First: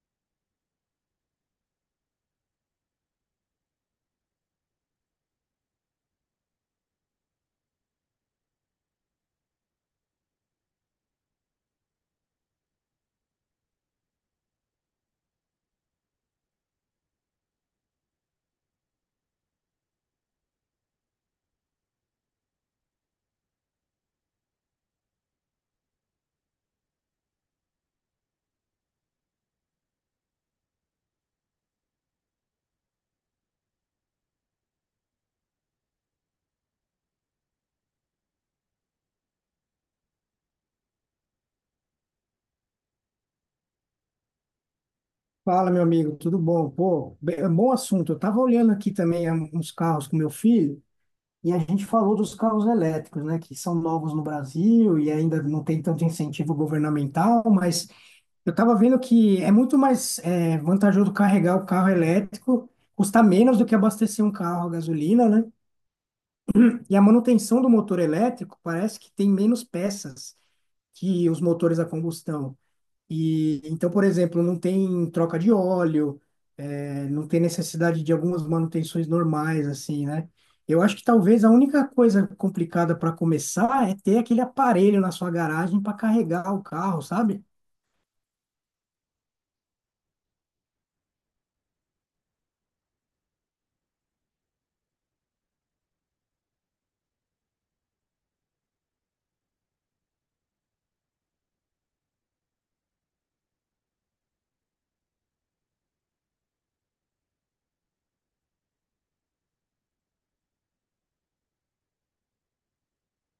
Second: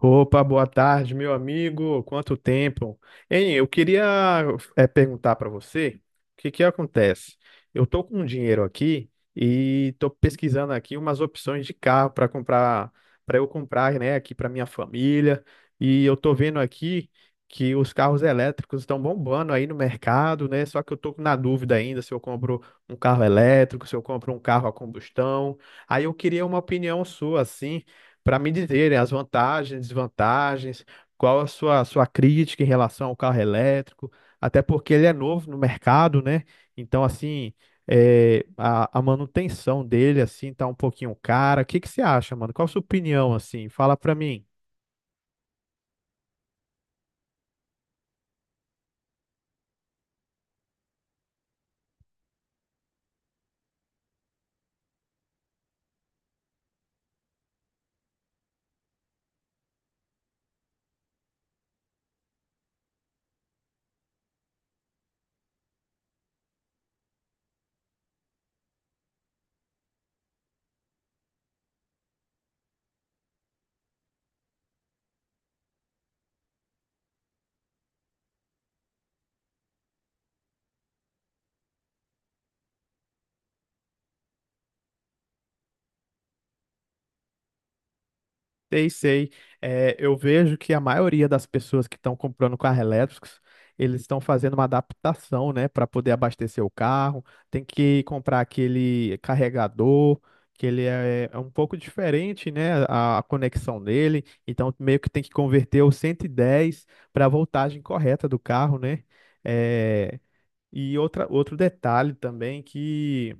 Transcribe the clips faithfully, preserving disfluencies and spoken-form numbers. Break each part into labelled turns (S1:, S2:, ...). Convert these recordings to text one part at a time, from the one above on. S1: Opa, boa tarde, meu amigo. Quanto tempo? Hein, eu queria é, perguntar para você o que que acontece. Eu tô com um dinheiro aqui e tô pesquisando aqui umas opções de carro para comprar, para eu comprar, né, aqui para minha família. E eu tô vendo aqui que os carros elétricos estão bombando aí no mercado, né? Só que eu tô na dúvida ainda se eu compro um carro elétrico, se eu compro um carro a combustão. Aí eu queria uma opinião sua, assim, para me dizerem as vantagens, desvantagens, qual a sua, sua crítica em relação ao carro elétrico, até porque ele é novo no mercado, né? Então, assim, é, a, a manutenção dele, assim, tá um pouquinho cara. O que que você acha, mano? Qual a sua opinião, assim? Fala para mim.
S2: Fala, meu amigo, tudo bom? Pô, bem- é um bom assunto. Eu tava olhando aqui também é, uns carros com meu filho e a gente falou dos carros elétricos, né, que são novos no Brasil e ainda não tem tanto incentivo governamental, mas eu tava vendo que é muito mais é, vantajoso carregar o carro elétrico, custa menos do que abastecer um carro a gasolina, né? E a manutenção do motor elétrico parece que tem menos peças que os motores a combustão. E então, por exemplo, não tem troca de óleo, eh, não tem necessidade de algumas manutenções normais, assim, né? Eu acho que talvez a única coisa complicada para começar é ter aquele aparelho na sua garagem para carregar o carro, sabe?
S1: Sei, sei. É, eu vejo que a maioria das pessoas que estão comprando carro elétricos, eles estão fazendo uma adaptação, né, para poder abastecer o carro. Tem que comprar aquele carregador, que ele é, é um pouco diferente, né, a, a conexão dele. Então, meio que tem que converter o cento e dez para a voltagem correta do carro, né? É, e outra, outro detalhe também que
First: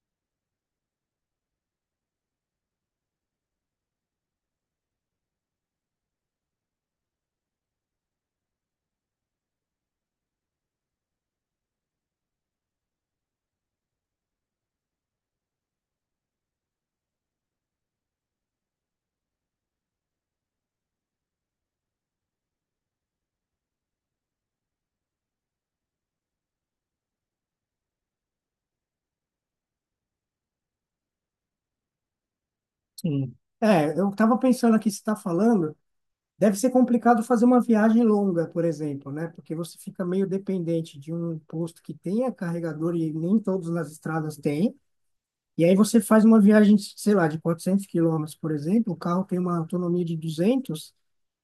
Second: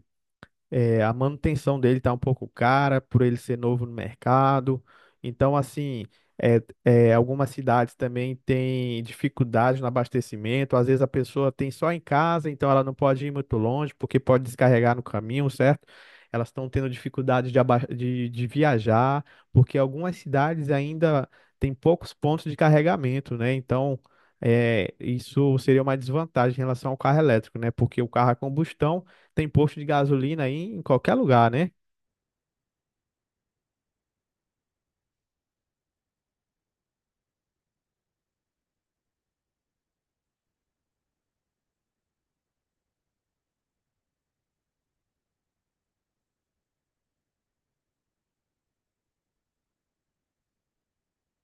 S1: é, a manutenção dele tá um pouco cara por ele ser novo no mercado. Então, assim, é, é, algumas cidades também têm dificuldades no abastecimento. Às vezes a pessoa tem só em casa, então ela não pode ir muito longe porque pode descarregar no caminho, certo? Elas estão tendo dificuldades de, aba- de, de viajar, porque algumas cidades ainda têm poucos pontos de carregamento, né? Então, é, isso seria uma desvantagem em relação ao carro elétrico, né? Porque o carro a combustão tem posto de gasolina aí em qualquer lugar, né?
S2: Sim. É, eu estava pensando aqui, você está falando, deve ser complicado fazer uma viagem longa, por exemplo, né? Porque você fica meio dependente de um posto que tenha carregador e nem todos nas estradas têm. E aí você faz uma viagem, sei lá, de quatrocentos quilômetros, por exemplo, o carro tem uma autonomia de duzentos.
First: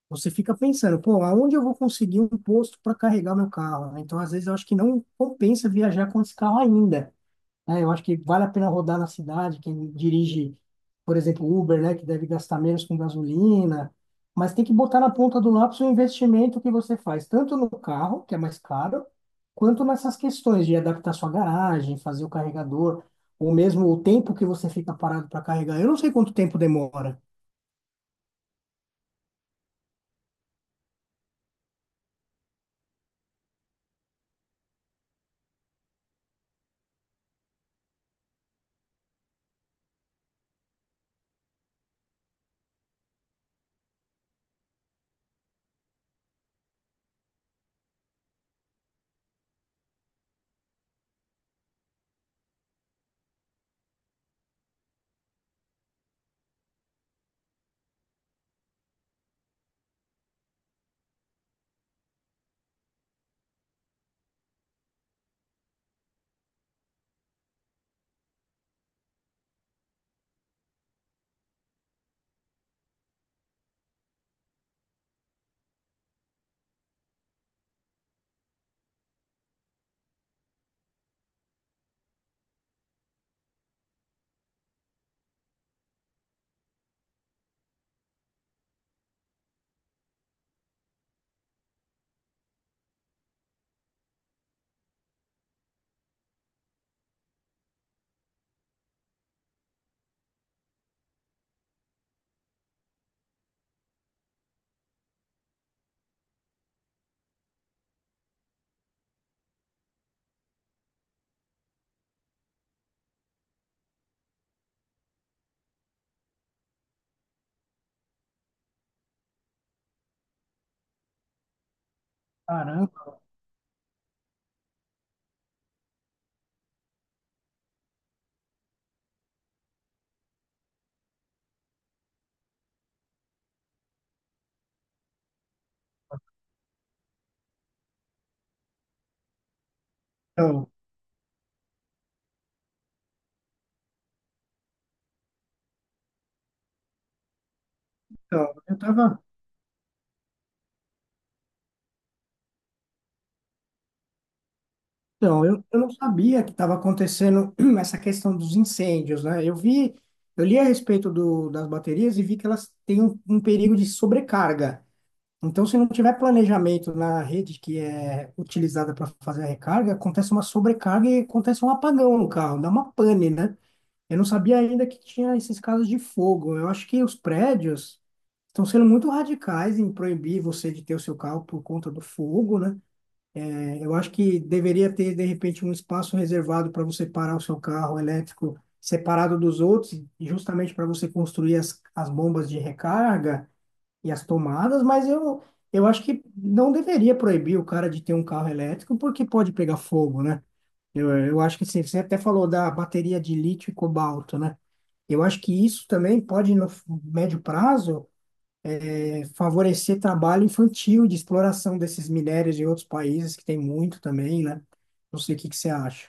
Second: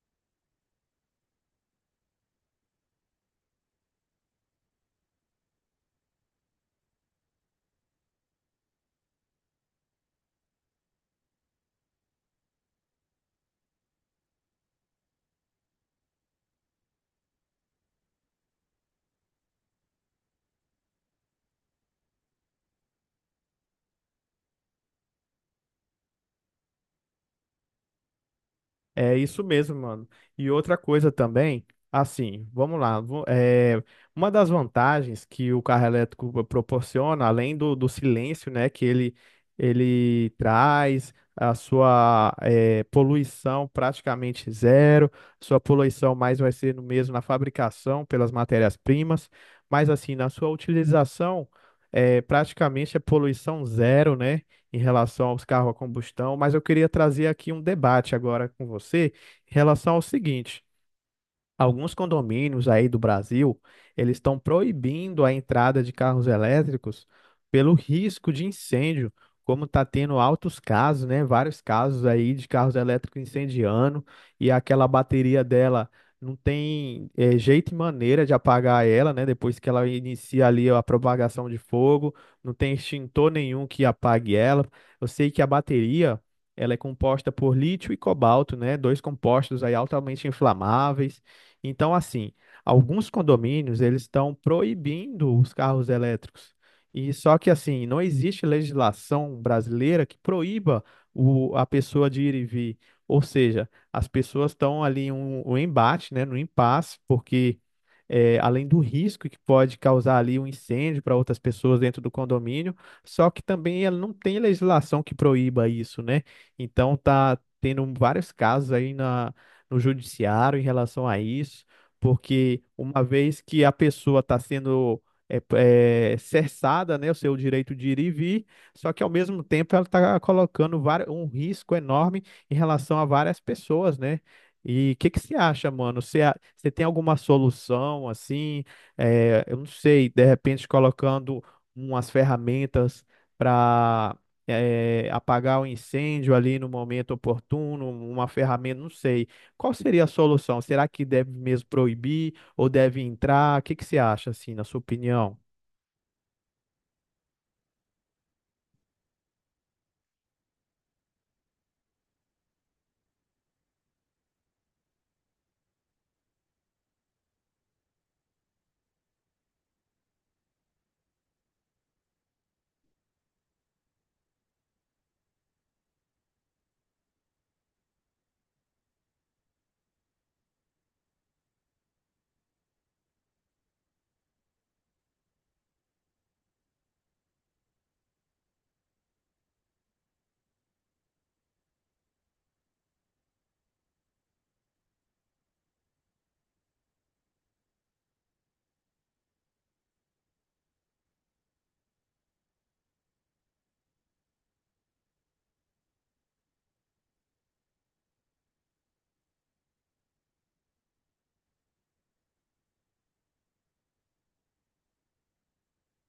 S2: Você fica pensando, pô, aonde eu vou conseguir um posto para carregar meu carro, né? Então, às vezes, eu acho que não compensa viajar com esse carro ainda, né? Eu acho que vale a pena rodar na cidade, quem dirige, por exemplo, Uber, né, que deve gastar menos com gasolina, mas tem que botar na ponta do lápis o investimento que você faz, tanto no carro, que é mais caro, quanto nessas questões de adaptar sua garagem, fazer o carregador, ou mesmo o tempo que você fica parado para carregar. Eu não sei quanto tempo demora.
S1: É isso mesmo, mano. E outra coisa também, assim, vamos lá. Vo- É, uma das vantagens que o carro elétrico proporciona, além do, do silêncio, né, que ele, ele traz, a sua é, poluição praticamente zero, sua poluição mais vai ser no mesmo na fabricação pelas matérias-primas, mas assim, na sua utilização, é, praticamente é poluição zero, né? Em relação aos carros a combustão, mas eu queria trazer aqui um debate agora com você em relação ao seguinte. Alguns condomínios aí do Brasil, eles estão proibindo a entrada de carros elétricos pelo risco de incêndio, como está tendo altos casos, né? Vários casos aí de carros elétricos incendiando e aquela bateria dela não tem eh, jeito e maneira de apagar ela, né? Depois que ela inicia ali a propagação de fogo, não tem extintor nenhum que apague ela. Eu sei que a bateria, ela é composta por lítio e cobalto, né? Dois compostos aí altamente inflamáveis, então, assim, alguns condomínios eles estão proibindo os carros elétricos. E só que assim, não existe legislação brasileira que proíba o, a pessoa de ir e vir. Ou seja, as pessoas estão ali um, um embate, né, no impasse, porque eh, além do risco que pode causar ali um incêndio para outras pessoas dentro do condomínio, só que também ela não tem legislação que proíba isso, né? Então tá tendo vários casos aí na no judiciário em relação a isso, porque uma
S2: Caramba.
S1: vez que a pessoa está sendo é, é, cerçada, né, o seu direito de ir e vir, só que ao mesmo tempo ela está colocando vari- um risco enorme em relação a várias pessoas, né? E o que que você acha, mano? Você, a- você tem alguma solução assim? É, eu não sei, de repente
S2: Então,
S1: colocando umas ferramentas para apagar o incêndio ali no momento oportuno, uma
S2: então, eu
S1: ferramenta, não
S2: estava
S1: sei. Qual seria a solução? Será que deve mesmo proibir ou deve entrar? O que que você acha, assim, na sua opinião?
S2: Então, eu, eu não sabia que estava acontecendo essa questão dos incêndios, né? Eu vi, eu li a respeito do, das baterias e vi que elas têm um, um perigo de sobrecarga. Então, se não tiver planejamento na rede que é utilizada para fazer a recarga, acontece uma sobrecarga e acontece um apagão no carro, dá uma pane, né? Eu não sabia ainda que tinha esses casos de fogo. Eu acho que os prédios estão sendo muito radicais em proibir você de ter o seu carro por conta do fogo, né? Eu acho que deveria ter, de repente, um espaço reservado para você parar o seu carro elétrico separado dos outros, justamente para você construir as, as bombas de recarga e as tomadas, mas eu, eu acho que não deveria proibir o cara de ter um carro elétrico, porque pode pegar fogo, né? Eu, eu acho que sim, você até falou da bateria de lítio e cobalto, né? Eu acho que isso também pode, no médio prazo, favorecer trabalho infantil de exploração desses minérios de outros países, que tem muito também, né? Não sei o que que você acha.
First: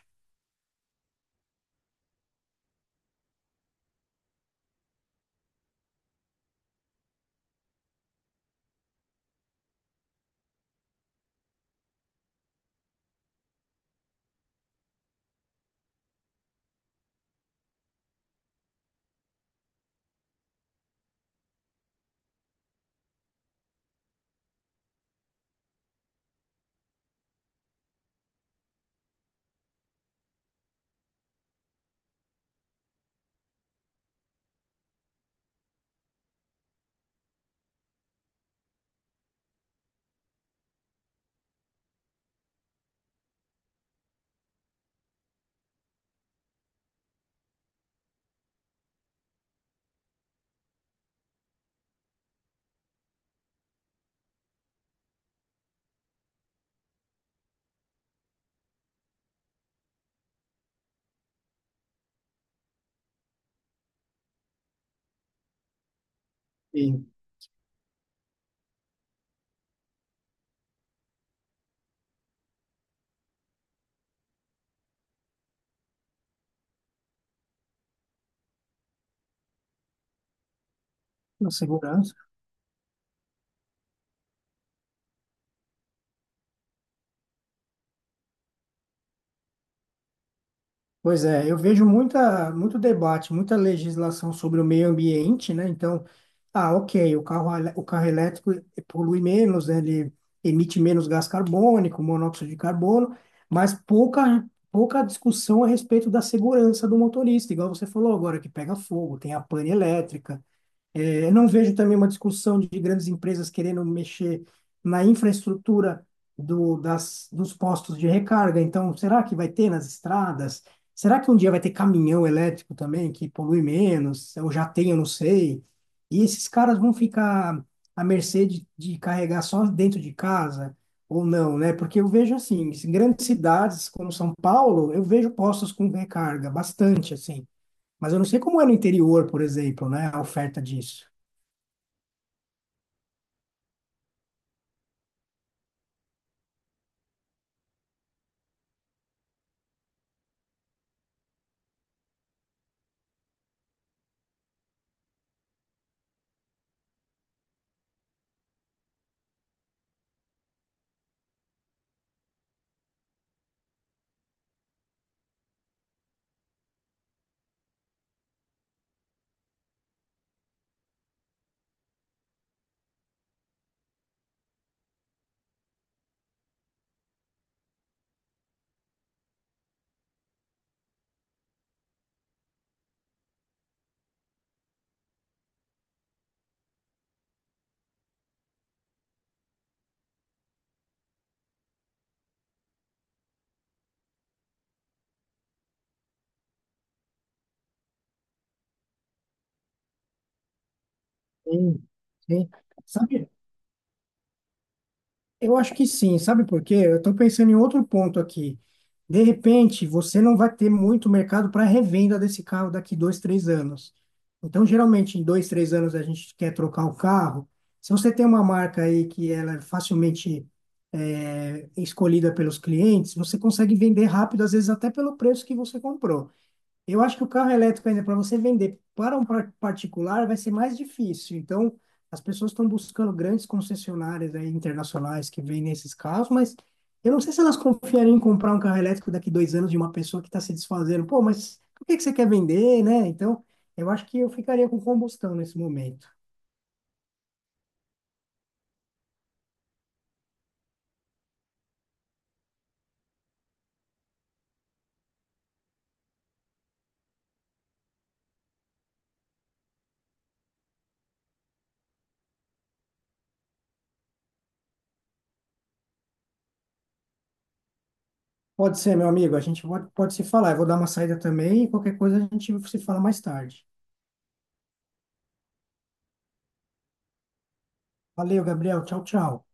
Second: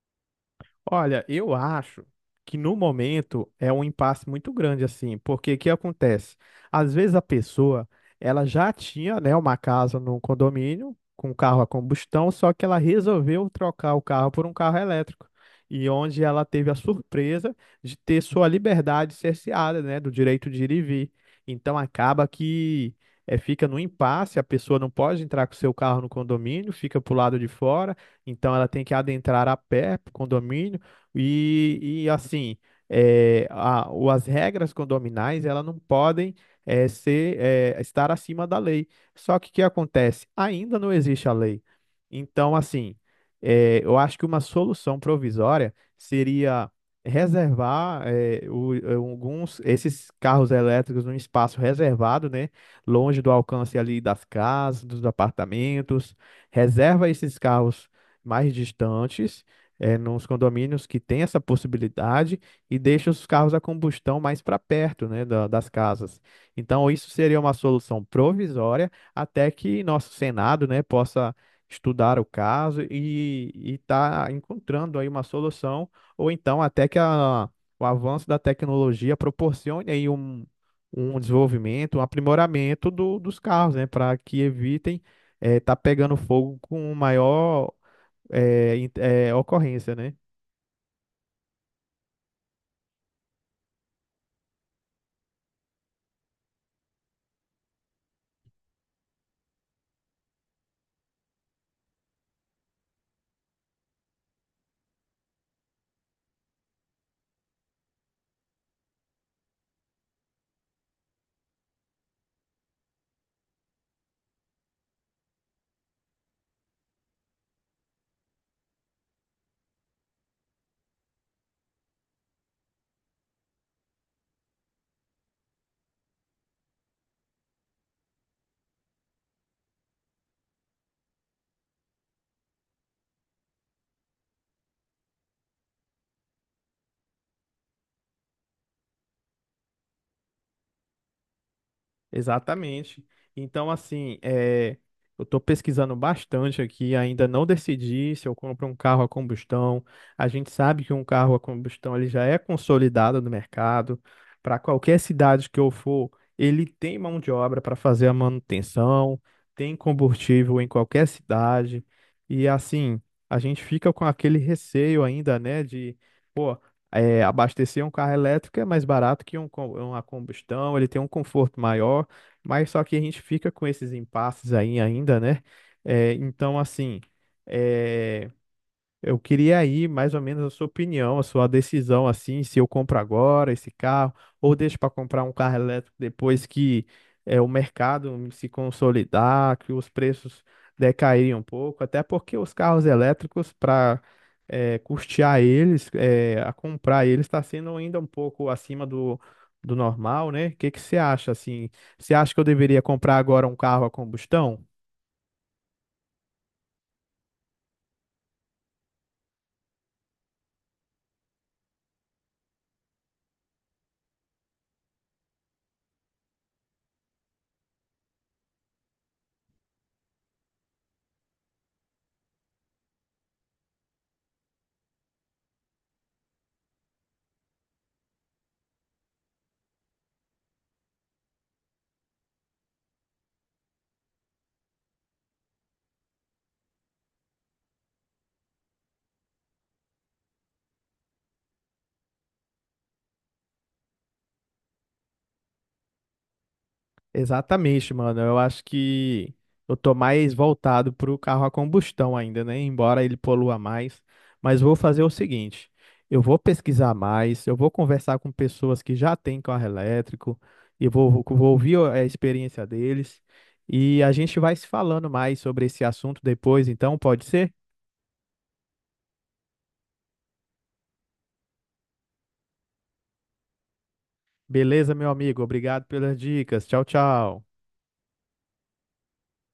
S1: Olha, eu acho que no momento é um impasse muito grande assim, porque o que acontece? Às vezes a pessoa, ela já tinha, né, uma casa num condomínio com carro a combustão, só que ela resolveu trocar o carro por um carro elétrico. E onde ela teve a surpresa de ter sua liberdade cerceada, né, do direito de ir e vir. Então acaba que é, fica no impasse, a pessoa não pode entrar com seu carro no condomínio, fica pro lado de fora. Então ela tem que adentrar a pé para o condomínio, e, e assim, é, a, o- as regras condominais, elas não podem é, ser, é, estar acima da lei. Só que o que acontece? Ainda não existe a lei. Então, assim, é, eu acho que uma solução provisória seria reservar é, o- eh, alguns esses carros elétricos num espaço reservado, né, longe do alcance ali das casas, dos apartamentos, reserva esses carros mais distantes é, nos condomínios que tem essa possibilidade e deixa os carros a combustão mais para perto, né, da- das casas. Então,
S2: E
S1: isso seria uma solução provisória até que nosso Senado, né, possa estudar o caso e estar encontrando aí uma solução, ou então até que a- o avanço da tecnologia proporcione aí um, um
S2: na
S1: desenvolvimento, um
S2: segurança.
S1: aprimoramento do- dos carros, né, para que evitem estar pegando fogo com maior é, in- é, ocorrência, né?
S2: Pois é, eu vejo muita, muito debate, muita legislação sobre o meio ambiente, né? Então, ah, ok, o carro, elé- o carro elétrico polui menos, né? Ele emite menos gás carbônico, monóxido de carbono, mas pouca, pouca discussão a respeito da segurança do motorista, igual você falou agora, que pega fogo, tem a pane elétrica. É, Eu não vejo também uma discussão de grandes empresas querendo mexer na infraestrutura do, das, dos postos de recarga. Então, será que vai ter nas estradas? Será que um dia vai ter caminhão elétrico também que polui menos? Ou já tem, eu não sei. E esses caras vão ficar à mercê de, de carregar só dentro de casa ou não, né? Porque eu vejo assim, em grandes cidades como São Paulo, eu vejo postos com recarga bastante assim. Mas eu não sei como é no interior, por exemplo, né? A oferta disso.
S1: Exatamente. Então, assim, é, eu estou pesquisando bastante aqui, ainda não decidi se eu compro um carro a combustão. A gente sabe que um carro a combustão ele já é consolidado no mercado. Para qualquer cidade que eu for, ele tem mão de obra para fazer a manutenção, tem combustível em qualquer cidade. E assim, a gente fica com aquele receio ainda, né, de, pô, é, abastecer um carro elétrico é mais barato que um, co- uma combustão, ele tem um conforto maior. Mas só que a gente fica com esses impasses aí ainda, né? É, então, assim. é, eu queria aí mais ou menos a sua opinião, a sua decisão assim, se eu compro agora esse carro ou deixo para comprar um carro elétrico depois que é, o mercado se consolidar, que os preços decaírem um pouco, até porque os carros elétricos para custear eles, é, a comprar eles está sendo ainda um pouco acima do, do normal, né? O que que você acha assim?
S2: Sim,
S1: Você acha que eu
S2: sim.
S1: deveria comprar
S2: Sabe,
S1: agora um carro a combustão?
S2: eu acho que sim, sabe por quê? Eu estou pensando em outro ponto aqui. De repente, você não vai ter muito mercado para revenda desse carro daqui dois, três anos. Então, geralmente, em dois, três anos, a gente quer trocar o carro. Se você tem uma marca aí que ela é facilmente é, escolhida pelos clientes, você consegue vender rápido, às vezes até pelo preço que você comprou. Eu acho que o carro elétrico ainda para você vender para um par- particular vai ser mais difícil. Então, as pessoas estão buscando grandes concessionárias aí internacionais que vendem esses carros, mas eu não sei se elas confiariam em comprar um carro elétrico daqui dois anos de uma pessoa que está se desfazendo. Pô, mas por que que você quer vender, né? Então, eu acho que eu ficaria com combustão nesse momento.
S1: Exatamente, mano. Eu acho que eu tô mais voltado pro carro a combustão ainda, né? Embora ele polua mais. Mas vou fazer o seguinte: eu vou pesquisar mais, eu vou conversar com pessoas que já têm carro elétrico e vou, vou vou ouvir a experiência deles. E a gente vai se falando mais sobre esse assunto depois, então pode ser?
S2: Pode ser, meu amigo, a gente pode, pode se falar. Eu vou dar uma saída também e qualquer coisa a gente se fala mais tarde.
S1: Beleza, meu amigo. Obrigado pelas dicas. Tchau, tchau.
S2: Valeu, Gabriel. Tchau, tchau.